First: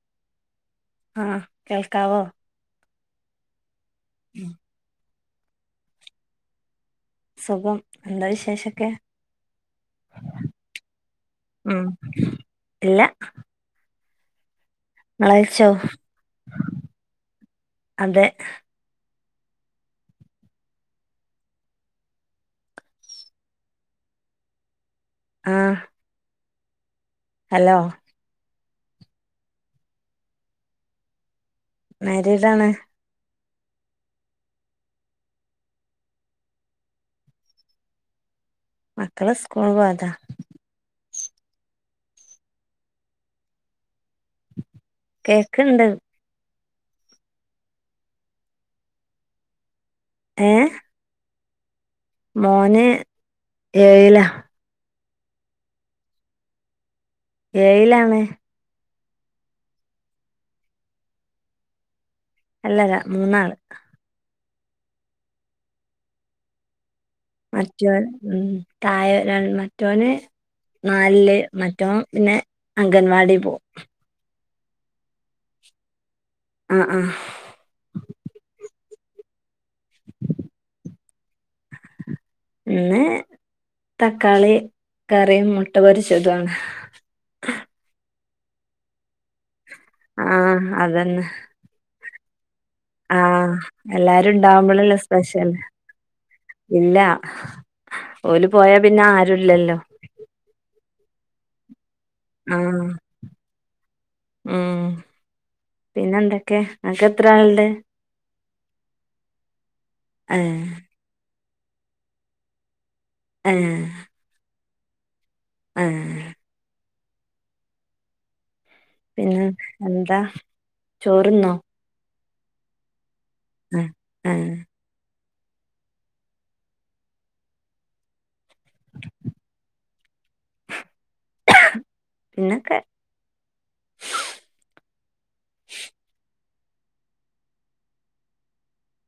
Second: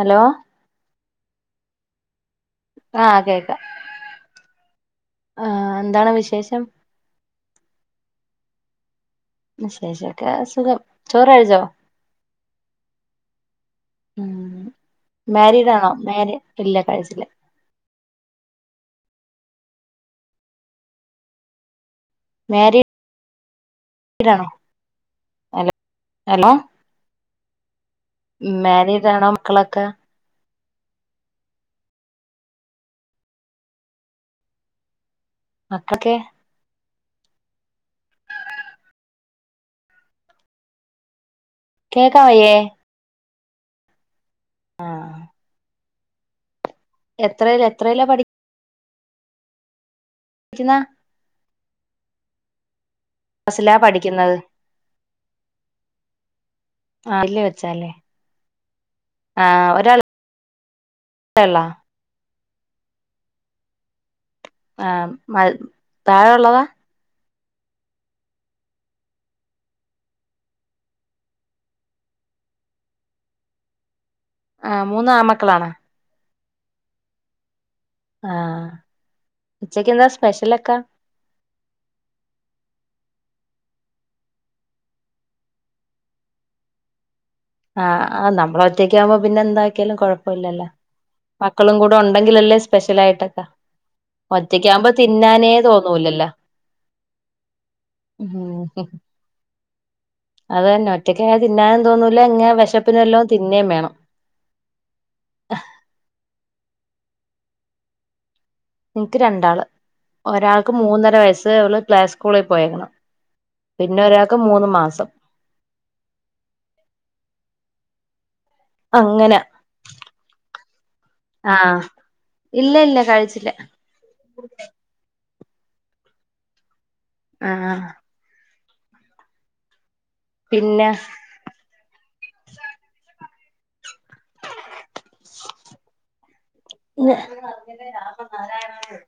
Hello ആഹ് കേൾക്കാവൊ? ആഹ് കേക്കാ. [inaudible] ആഹ് ന്താണ് വിശേഷം? സുഖം. എന്താ വിശേഷൊക്കെ? വിശേഷൊക്കെ സുഖം. ചൊറഴിച്ചൊ? ഉം ഇല്ല ഉം. നിങ്ങളഴിച്ചോ മാരീഡ് ആണൊ? മാരീ ഇല്ല കഴിച്ചില്ല. അതെ മാരീഡാണൊ? Hello, hello? ഹലൊ മാരീഡാ ണൊ? മക്കളൊക്കെ. മാരീഡാണ്. മക്കൾക്കെ മക്കള് സ്കൂൾ പോയതാ. കേക്കാം വയ്യേ? കേക്ക്ണ്ട്. എത്രേല് എത്രേലാ പഠി ക്ക് ഏഹ് ന്നാ മോന് സിലാ ഏഴിലാ പഠിക്കുന്നത്? ആയില്ല് വെച്ചാല്ലെ. ഏഴിലാണ് ആഹ് ഓരാള് [unintelligible] ള്ളാ. അല്ലല്ലാ. മൂന്നാള്. ആഹ് മഴ് താഴെള്ളതാ. മറ്റൊൻ ഉം. താഴെ രൺ മറ്റോന് നാൽല്ല്. മറ്റോൻ പിന്നെ അംഗൻവാടി പോവും. ആഹ് മൂന്നും ആമക്കളാണൊ? ആഹ് ആഹ് ആഹ്. ഉച്ചക്ക് എന്താ സ്പെഷ്യലൊക്കെ? ഇന്ന് തക്കാളി കറിയും, മുട്ട പൊരിച്ചതു ആണ്. ആഹ്. ആ നമ്മള് ഒറ്റയ്ക്ക് ആവു മ്പം പിന്നെ എന്താക്കിയാലും കൊഴപ്പല്ലല്ലൊ. ആഹ് അതന്നെ മ.... ക്കളും കൂടെ ഒണ്ടെങ്കിലല്ലെ സ്പെഷ്യലായിട്ടൊക്കെ. ആഹ് എല്ലാരും ഒറ്റയ്ക്കാ വുമ്പ ഉണ്ടാവുമ്പോഴല്ലേ സ്പെഷ്യൽ തിന്നാനേ തോന്നൂലല്ലാ. ഇല്ല. ഓല് പോയാ പിന്നെ ആരുല്ലല്ലൊ. അതെന്നെ. ഒറ്റയ്ക്കായ തിന്നാനും തോന്നൂല ഇങ്ങെ ആഹ് വെശപ്പ്ന് വെലോം തിന്നേയും വേണം. ഉം പിന്നെ എന്തൊക്കെ നിനക്ക് എത്ര ആൾ ഉണ്ട്. എനിക്ക് രണ്ടാള് ഏഹ് ഒരാൾക്ക് മൂന്നര വയസ്സ് അവള് പ്ലേ സ്കൂളിൽ പോയേക്ക്ണ്. ഏഹ് പിന്നെ ഒരാൾക്ക് മൂന്ന് മാസം. ഏഹ് അങ്ങനെ പിന്നെ എന്താ ചോറ്ന്നോ ആഹ് ഇല്ല ഇല്ല കഴിച്ചില്ല. [unintelligible] ആഹ് പിന്നെ പിന്നെക്ക [unintelligible] ഞ്ഞാര [unintelligible]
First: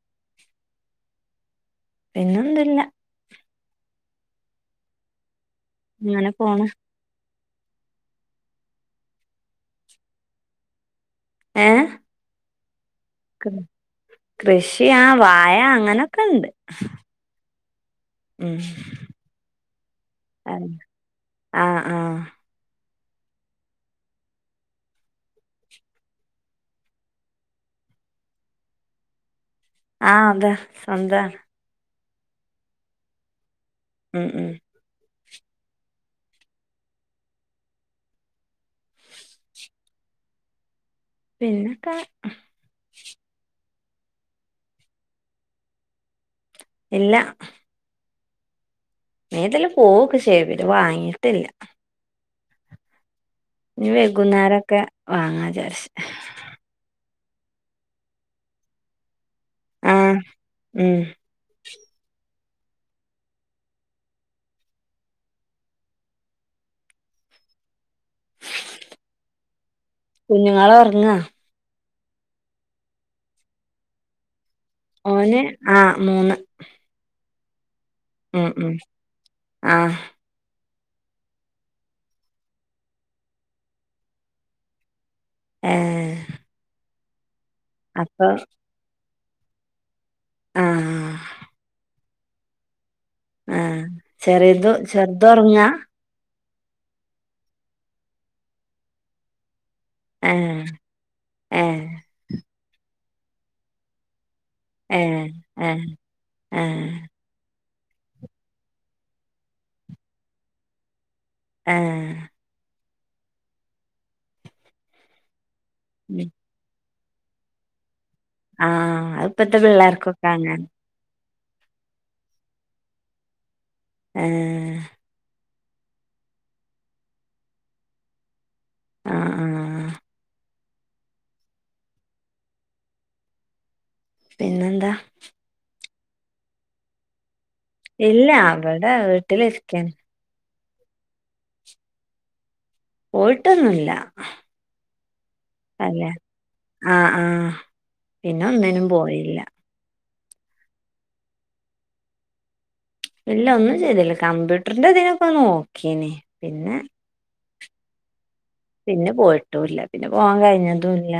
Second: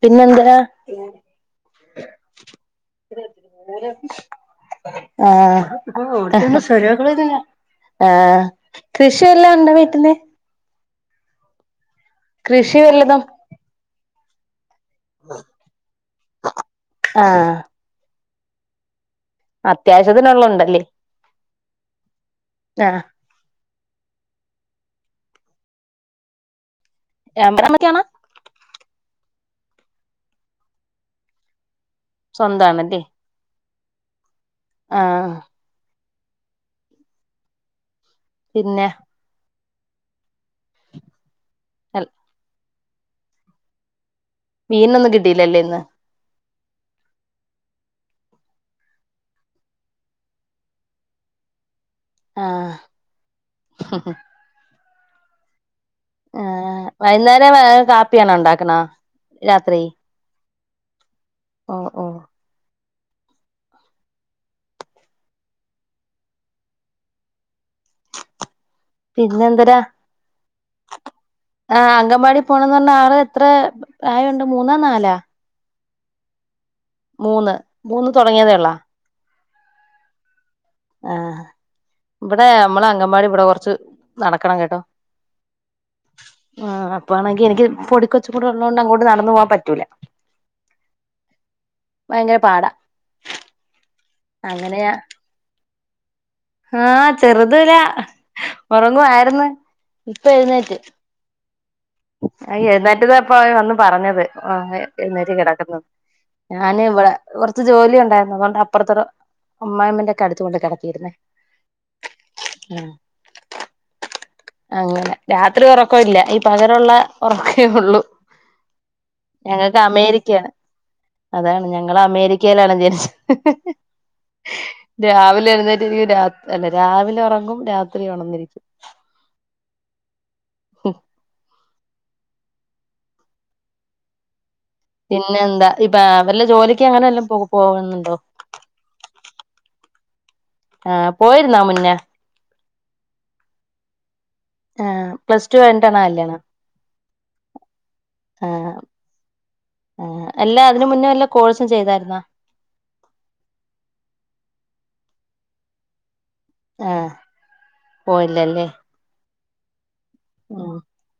പിന്നെന്താ പിന്നന്തുല്ല. ആഹ് അങ്ങനെ പോണ് [unintelligible] ആ കൃഷിയെല്ലാം ഉണ്ടോ വീട്ട്ല് ഏഹ് കൃഷി വല്ലതും കൃഷിയ ആ വായ അങ്ങനെയൊക്കെണ്ട്. ആഹ് ഉം അത്യാവശ്യത്തിന്ള്ള ആഹ് ഉണ്ടല്ലേ ആഹ് ആഹ്. [unintelligible] ആഹ് അതാ സ്വന്തം. സ്വന്തണല്ലേ ഉം ഉം ആഹ് പിന്നെ പിന്നൊക്കെ മീനൊന്നും കിട്ടിയില്ലല്ലേ ഇന്ന്. ഇല്ല മീൻ ഇതിലേ പോകും ഒക്കെ ചെയ്യും പക്ഷേ വാങ്ങിയിട്ടില്ല. ആഹ് ഇഞ്ഞ് വെകുന്നേര ഒക്കെ വാങ്ങാ വിചാരിച്ച്. ആ വൈകുന്നേരം വേറെ കാപ്പിയാണോ ഉണ്ടാക്ക്‌ണേ. രാത്രി ആഹ് ഉം ഓ ഓ പിന്നെന്തരാ കുഞ്ഞുങ്ങള് ഒറങ്ങാ ആ അങ്കൻവാടി പോണന്ന് പറഞ്ഞാ ആൾ എത്ര പ്രായമുണ്ട് മൂന്നോ നാലാ. ആ മൂന്ന്. മൂന്ന്. മൂന്ന് ഉം തുടങ്ങിയതേ ഉള്ളാ ഉം ആഹ് ആഹ് ഇവിടെ നമ്മളെ അംഗൻവാടി ഇവിടെ കുറച്ച് നടക്കണം കേട്ടോ. ഏഹ് ആ അപ്പാണെങ്കിൽ എനിക്ക് അപ്പൊ പൊടിക്കൊച്ച് കൂടെ ഉള്ളതത് കൊണ്ട് അങ്ങോട്ട് നടന്നു പോകവാൻ പറ്റൂല. ആഹ് ഭയങ്കര പാടാ ആഹ് ചെറേത് അങ്ങനെയാ ചെറ്ത് ഒറങ്ങാ ആഹ് ചെറ്ത് താ ഒറങ്ങുവായിരുന്ന് ഏഹ് ഏഹ് അത് എഴുന്നേറ്റതപ്പാ അവൻ വന്ന് പറഞ്ഞത് ആഹ് അതെ ഏഹ് എഴുന്നേറ്റ് കെടക്കുന്നു ഏഹ് ഞാന് ഏഹ് ഇവളെ കൊറച്ച് ജോലി ഉണ്ടായിരുന്നു അതൊണ്ട് അപ്പർത്തവ്ടെ അമ്മായിമ്മന്റൊക്കെ അട്ത്ത് കൊണ്ടാ കെടത്തിരുന്നേ ഏഹ് [inaudible] ആഹ് അങ്ങനെ രാത്രി ഒറക്കവില്ല ഉം ഇ പ്പോള്ള ഒറക്കേ ഒള്ളു ആഹ് അത് ഇപ്പത്തെ ഞങ്ങക്ക് പിള്ളേർക്കൊക്കെ അമേരിക്കയാണ് അങ്ങനെ അതാണ് ഞങ്ങള് അമേരിക്കേലാണ് വിചാരിച്ച് ഏഹ് രാവിലെ എഴുന്നേറ്റ് രിക്കും രാ അല്ലാ രാവിലെ ഒറങ്ങും രാത്രി ഒണന്നിരിക്കും ആഹ് ആഹ് ഓഹ് [inaudible] പിന്നെന്താ പിന്നെന്താ ഇപ്പ അവരെല്ലാം ജോലിക്ക് അങ്ങനെല്ലം പോകും ഇല്ല ഇവടെ വീട്ട്ലിരിക്ക ആഹ് പോയിരുന്നോ മുന്നെ പോയിട്ടൊന്നുല്ല. ആഹ് അല്ല ആഹ് ആഹ് പിന്നെ ഒന്നിനും പോയില്ല ആഹ് അല്ലാ അതിന് മുന്നേ വല്ല കോഴ്സും ചെയ്തായിരുന്നാ ഇല്ല ഒന്നും ചെയ്തില്ല കമ്പ്യൂട്ടറിന്റെ ഇതിനൊക്കെ നോക്കീനി പിന്നെ ആ പോയില്ലല്ലേ പിന്നെ പോയിട്ടുല്ല, പിന്നെ പോവാൻ ഉം കഴ്ഞ്ഞതുല്ല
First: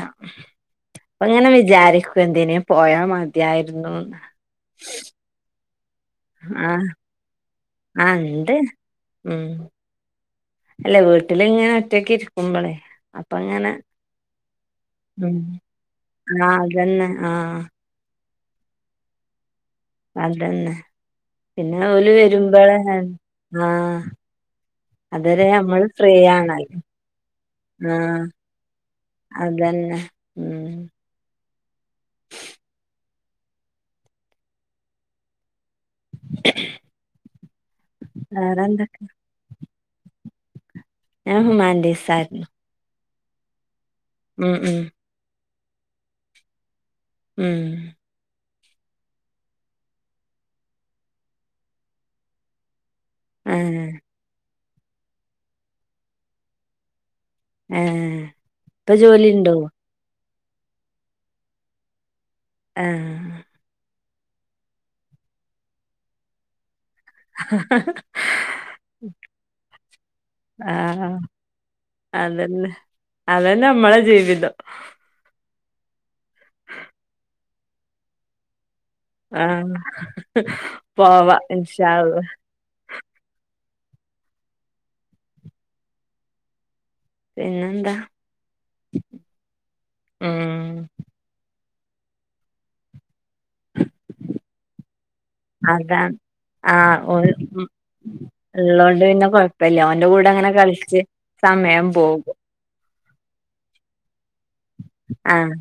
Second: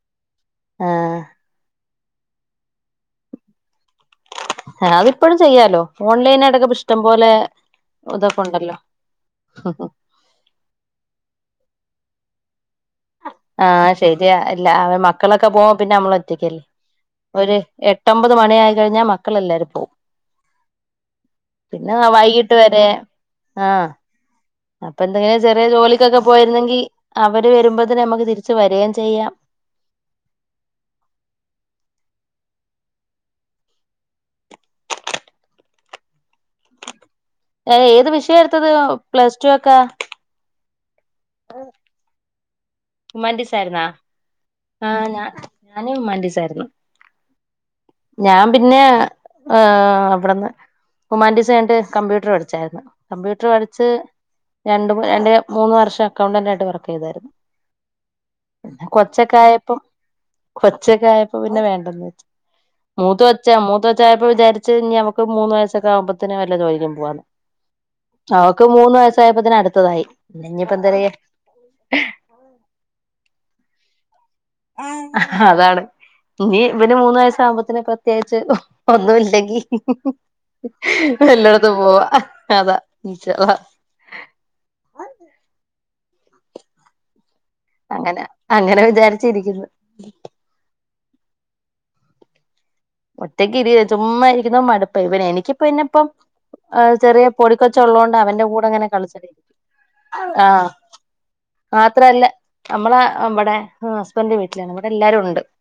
ആഹ് ഇപ്പങ്ങനെ വിചാരിക്കും എന്തിനേം പോയാ മതിയായിരുന്നുന്ന് ആഹ് അത് ഇപ്പഴും ചെയ്യാലോ ഓൺലൈനായിട്ടൊക്കെ ഇപ്പ ആഹ് ഇഷ്ടം പോലെ ആഹ് ഇതൊക്കെ ഇണ്ട്. ഉണ്ടല്ലോ ഉം. അല്ല വീട്ട്ലിങ്ങനെ ഒറ്റക്ക് ഇരിക്കുമ്പളെ ആഹ് ശെരിയാ അല്ല പിന്നെ ഉം. മക്കളൊക്കെ പോവാ പിന്നെ ആഹ് നമ്മളോറ്റക്കല്ലെ അതന്നെ. അപ്പൊര് ആഹ് എട്ടൊമ്പത് മണിയായി കഴിഞ്ഞാ മക്കളെല്ലാരും പോവും അതന്നെ പിന്നെ ഓല് വൈകിട്ട് വരുമ്പളേ വരെ ആഹ് അപ്പം എന്തിനെ അതുവരെ ചെറിയ നമ്മള് ജോലിക്കൊക്കെ ഫ്രീയാണല്ലോ. പോയിര്ന്നെങ്കി അവര് വരുമ്പത്തിന് ആഹ് നമുക്ക് തിരിച്ച് വരിയേം ചെയ്യാം അതന്നെ ഹ്മ്മ് [unintelligible] ഏഹ് ഏത് വിഷയ എടുത്തത് വേറെന്തൊക്കെ? പ്ലസ്ടു ഒക്കാ ഞാൻ ഹ്യുമാൻ്റിസായിരുന്നു. ഹ്യൂമറ്റീസായിര്ന്നാ ഹ്മ്മ് ഹ്മ്മ് ആഹ് ഞ ഞാനും ഹ്യുമാൻ്റീസായിരുന്നു ഹ്മ്മ് ഞാൻ പിന്നെ ഏഹ് അവ്ട്ന്ന് ഹുമാന്റിസ് കഴിഞ്ഞിട്ട് കമ്പ്യൂട്ടറ് പഠിച്ചായിരുന്നു കമ്പ്യൂട്ടറ് പഠിച്ച് ആഹ്. രണ്ട് രണ്ടര മൂന്ന് വർഷം അക്കൗണ്ടന്റായിട്ട് വർക്ക് ചെയ്തായിരുന്നു ഏഹ് ഇപ്പ ജോലി ഇണ്ടോ കൊച്ചക്ക ആയപ്പ പിന്നെ വേണ്ടന്ന് വെച്ചു മൂത്ത കൊ ആഹ് ച്ചാ മൂത്ത കൊച്ച് ആയപ്പോ വിചാരിച്ച് ഇനി അവൾക്ക് മൂന്ന് വയസൊക്കെ ആകുമ്പത്തേനും വല്ല ജോലിക്കും പോവാന്ന് അവക്ക് മൂന്ന് വയസായപ്പോത്തിന് അടുത്തതായിഇനിപ്പോ എന്തെരെയ്യാൻ ആഹ് അതന്നെ അതന്നെ നമ്മളെ ജീവിതം. അതാണ് ഇഞ്ഞ് ഇവന് മൂന്ന് വയസ് ആകുമ്പോത്തനെ ക്കെ പ്രത്യേകിച്ച് ഒന്നുംല്ലെങ്കി ആഹ് പോവാ വല്ലയിടത്തും ഇൻഷാ പോവാ അള്ളാ അതാ ഇൻഷാ അള്ളാ പിന്നെന്താ അങ്ങനെ അങ്ങനെ വിചാരിച്ചിരിക്കുന്നു. മ് ഒറ്റക്കിരി ചുമ്മാ ഇരിന്നു മടുപ്പ ഇവനെ എനിക്ക് പിന്നെ പ്പം അതാണ് ആഹ് ഓന് കൂടെ അങ്ങനെ ള്ളോണ്ട് പിന്നെ കളിച്ചടിരിക്കും കൊഴപ്പല്ല ഓന്റെ കൂടെ അങ്ങനെ ആഹ് കളിച്ച് സമയം പോകും നമ്മള് ഇമ്പടെ ഹസ് ബൻഡ് വീട്ടിലാണ് ഇവിടെ എല്ലാരും ഉണ്ട് ആഹ്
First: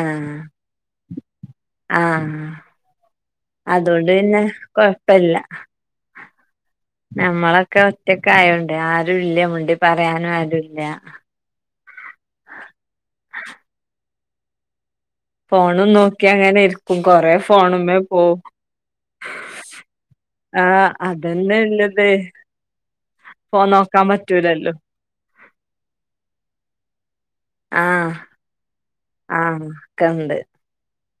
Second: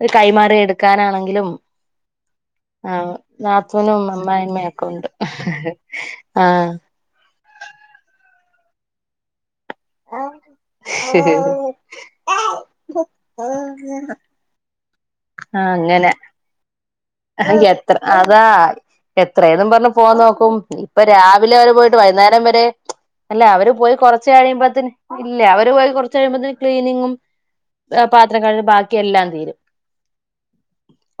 ഒരു കൈമാറി എടുക്കാനാണെങ്കിലും ആഹ് ആഹ് നാത്തനും മ്മ അതോണ്ട് പിന്നെ അമ്മായിമ്മ ഒക്കെ ഉണ്ട് ആഹ് നമ്മളൊക്കെ ഒറ്റക്ക് ആയോണ്ട് ആരും ഇല്ല മിണ്ടി പറയാനും ആഹ് ആരൂല്ല ഫോണും അങ്ങനെ നോക്കി അങ്ങനെ ഇരി എത്ര അതാ എത്രേ ന്നും പറഞ്ഞഞ് ഫോൺ നോക്കും ആഹ് ഇപ്പൊ രാവിലെ അതന്നെ വരെ പോയിട്ട് ഇല്ലത് വൈന്നേരം വരെ അല്ല ഫോൺ അവര് പോയി നോക്കാൻ കൊറച്ച് പറ്റൂലല്ലോ കഴിയുമ്പത്തിന് ഇല്ല അവര് പോയി കുറച്ച് കഴിയുമ്പോത്തന് ക്ലീനിങ്ങും താ ആഹ് പാത്രം കഴു ബാക്കി എല്ലാം തീരും ആഹ് ഒക്കെണ്ട്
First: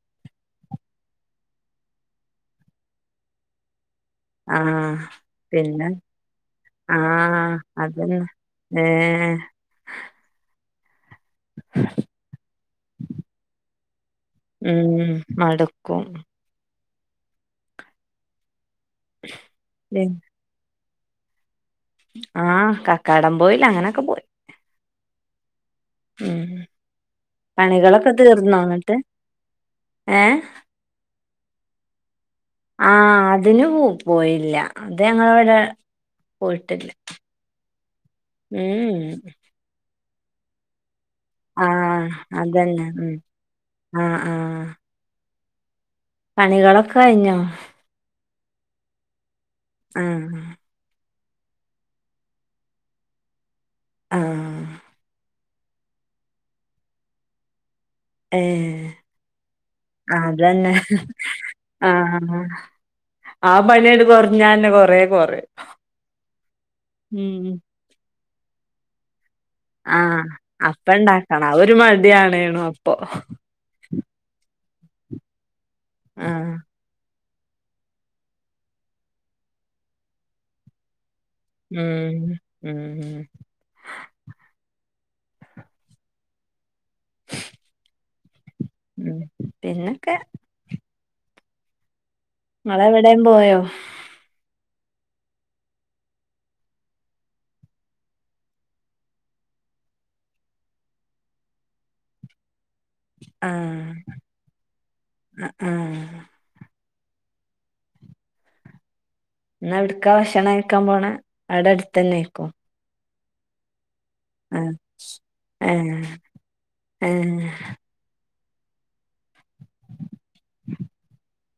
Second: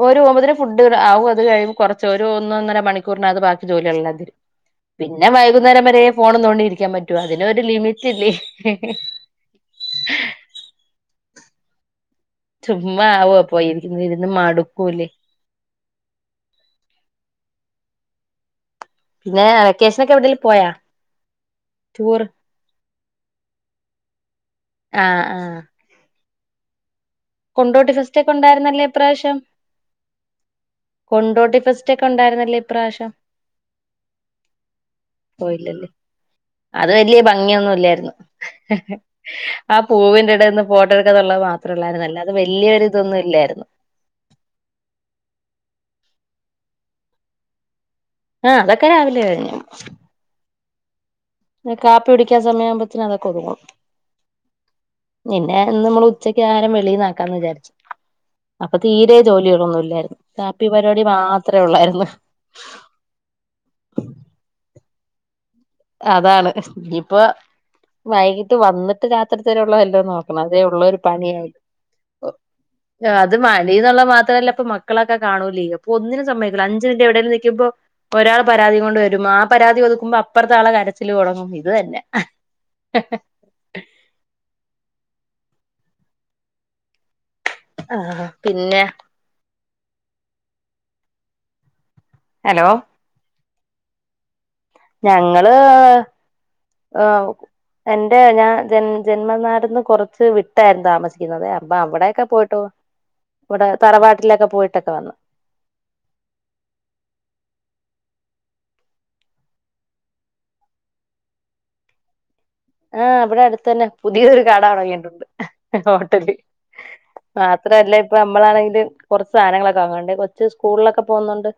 ഒര് പോവ്മ്പോത്തിന് ഫുഡ് ങ്ങട്ട് ആവും അത് കഴിയുമ്പം കുറച്ച് ഒരു ഒന്ന് ഒന്നര മണിക്കൂറിനകത്ത് ബാക്കി ജോലിയല്ലാം തിരും. ആഹ് പിന്നെ വൈകുന്നേരം പിന്നെ വരെ ഫോണും തോണ്ടി ഇരിക്കാൻ പറ്റുവേ അതിന് ആഹ് ഒര് ലിമിറ്റ് അതന്നെ ഇല്ലേ ഹ. ഏഹ് ഉ. ചുമ്മാ ആവോ അപ്പോ ഇരുന്ന് ഇരുന്ന് മടുക്കൂല്ലേ ഉം മടുക്കും പിന്നെ വെക്കേഷനൊക്കെ എവിടേലും പോയോ ആഹ് കക്കാടം പോയില് അങ്ങനൊക്കെ പോയി ആഹ് ആഹ് ഉം. കൊണ്ടോട്ടി പണികളൊക്കെ ഫസ്റ്റ് ഒക്കെ തീർന്നോ ഉണ്ടായിരുന്നല്ലേ എന്നിട്ട് ഇപ്രാവിശ്യം ഏഹ് കൊണ്ടോട്ടി ഫെസ്റ്റ് ഒക്കെ ഉണ്ടായിരുന്നല്ലേ ഇപ്രാവശ്യം ആഹ് അതിന് പോ പോയില്ല അത് ഞങ്ങളവടെ പോയില്ലല്ലേ അത് വലിയ ഭംഗിയൊന്നും ഇല്ലായിരുന്നു. ഉം ആ പൂവിന്റെ എടേ നിന്ന് ഫോട്ട ടുക്കാന്ന്ള്ള മാത്രള്ളാരുന്നു ആഹ് അല്ലാ അതന്നെ ഉം ആഹ് ആഹ് പണികളൊക്കെ കഴിഞ്ഞോ ആഹ് അതൊക്കെ രാവിലെ കഴിഞ്ഞു ഉം. ഞാ കാപ്പി കുടിക്കാൻ സമയ ആവുമ്പോത്തിനും അതൊക്കെ ഒതുങ്ങും ആഹ് പിന്നെ ഇന്ന് നമ്മള് ഉച്ചക്ക് ആഹാരം വെളീന്നാക്കാമെന്ന് വിചാരിച്ചു അപ്പം ഏഹ് തീരെ ജോലികളൊന്നും ഇല്ലായിരുന്നു കാപ്പി അതന്നെ പരിപാടി മാത്ര ഒള്ളായിരുന്നു. ആഹ് ആ പണിയണ്ട് കുറഞ്ഞാന്നെ കൊറെ കൊറയും അതാണ് ഇനിയിപ്പോ ഉം വൈകിട്ട് വന്നിട്ട് ന്നിട്ട് രാത്രിത്തിനുള്ളതല്ലോ ആഹ് നോക്കണം അതേ ഉള്ളു അപ്പ ഒരു ഇണ്ടാക്കണം പണിയായി അത് ഒരു മടിയാണേണു അപ്പൊ അത് മണി എന്നുള്ള മാത്രല്ല അപ്പൊ മക്കളൊക്കെ കാണൂലെ അപ്പൊ ഒന്നിനും ആഹ് സമ്മയ്ക്കൂലാ അഞ്ച്. മിനുട്ട് എവിടെലും നൽക്കുമ്പോ ഒരാൾ പരാതി കൊണ്ട് വരും ആ പരാതി ഒതുക്കുമ്പോ അപ്പറത്തെ ആള് കരച്ചില് തുടങ്ങും. ഇത് തന്നെ. ഉം ഉം ഉം ആഹ് പിന്നെ ഉം പിന്നൊക്കെ ഹലോ ങ്ങള് എവിടെയും പോയോ ഞങ്ങള് ഏഹ് എന്റെ ഞാൻ ജൻ ജന്മനാട്ന്ന് കൊറച്ച് വിട്ടായിരുന്നു താമസിക്കുന്നത് അപ്പൊ അവിടൊക്കെ പോയിട്ട് വന്നു. ഇവിടെ ആഹ് തറവാട്ടിലൊക്കെ പോയിട്ടൊക്കെ വന്നു. അ ആഹ് ന്ന് എവിട്ക്ക ഭക്ഷണം കഴിക്കാൻ പോണെ അവിടെ അടുത്ത് തന്നെ ആയിരിക്കും. ആഹ് ഇവിടെ അടുത്തെന്നെ പുതിയൊരു കട ആഹ് തൊടങ്ങിയിട്ടുണ്ട് ഏഹ് ഹോട്ടല് ഏഹ് മാത്രല്ല അപ്പ നമ്മളാണെങ്കിലും കൊറച്ച് സാധനങ്ങളൊക്കെ വാങ്ങണ്ട് കൊച്ച് സ്കൂളിലൊക്കെ പോകുന്നോണ്ട്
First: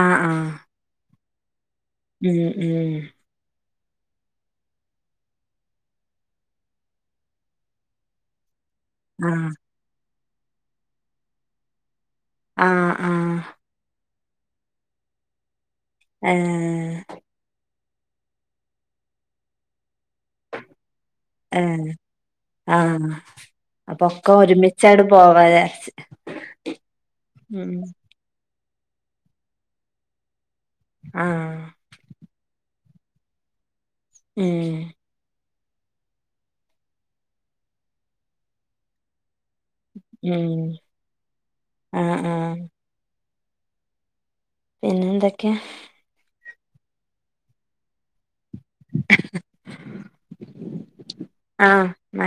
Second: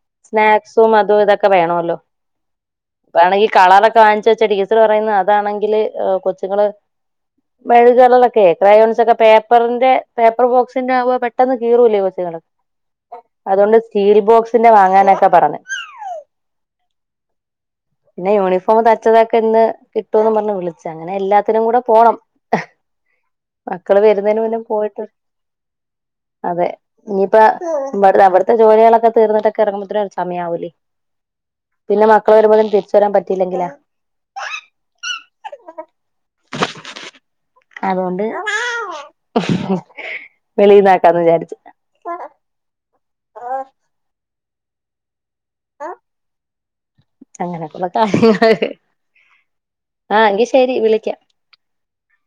ആഹ് സ്നാക് സും അതും ഇതൊക്കെ വേണോല്ലോ മ്മ് ഉം വേണെങ്കി കളറൊക്ക വാങ്ങിച്ചച്ച് ഡീസൽ പറയുന്ന താണെങ്കില് കൊച്ചുങ്ങള് മെഴുക് കളർലൊക്കെ ക്രയോൺസൊക്കെ ആഹ് പേപ്പറിന്റെ പേപ്പർ ബോക്സിന്റെ ആവുമ്പോ പെട്ടെന്ന് കീറൂല്ലേ കൊച്ചുങ്ങള് ആഹ് ആഹ് അതോണ്ട് സ്റ്റീൽ ബോക്സിന്റെ വാങ്ങാനൊക്കെ പറഞ്ഞ് ഏഹ് പിന്നെ യൂണിഫോം തയ്ച്ചതൊക്കെ ഇന്ന് കിട്ടുംന്ന് പറഞ്ഞ് വിളിച്ചു അങ്ങനെ എല്ലാ ത്തിനും കൂടെ ഏഹ് പോണം ആഹ് മക്കള് അപ്പൊക്കെ വരുന്നതിന് മുന്നേ ഒരുമിച്ചാട് പോയിട്ട് പോവാ വിചാരിച്ച് അതെ ഇനിയിപ്പ ഉം ഇവിട് അവിടുത്തെ ജോലികളൊക്കെ തീർന്നിട്ടൊക്കെ ഇറങ്ങുമ്പോത്തിന് ഒരു സമയാവൂലേ ആഹ് പിന്നെ മക്കള് വരുമ്പോത്തിന് തിരിച്ചുവരാൻ പറ്റിയില്ലങ്കിലോ മ്മ് അതോണ്ട് മ്മ് ആഹ് ആഹ് ആഹ് പിന്നെന്തൊക്കെ അങ്ങനൊക്കൊള്ളൂ കാര്യങ്ങള് ആഹ് എങ്കി ശെരി വിളിക്കാം ആഹ്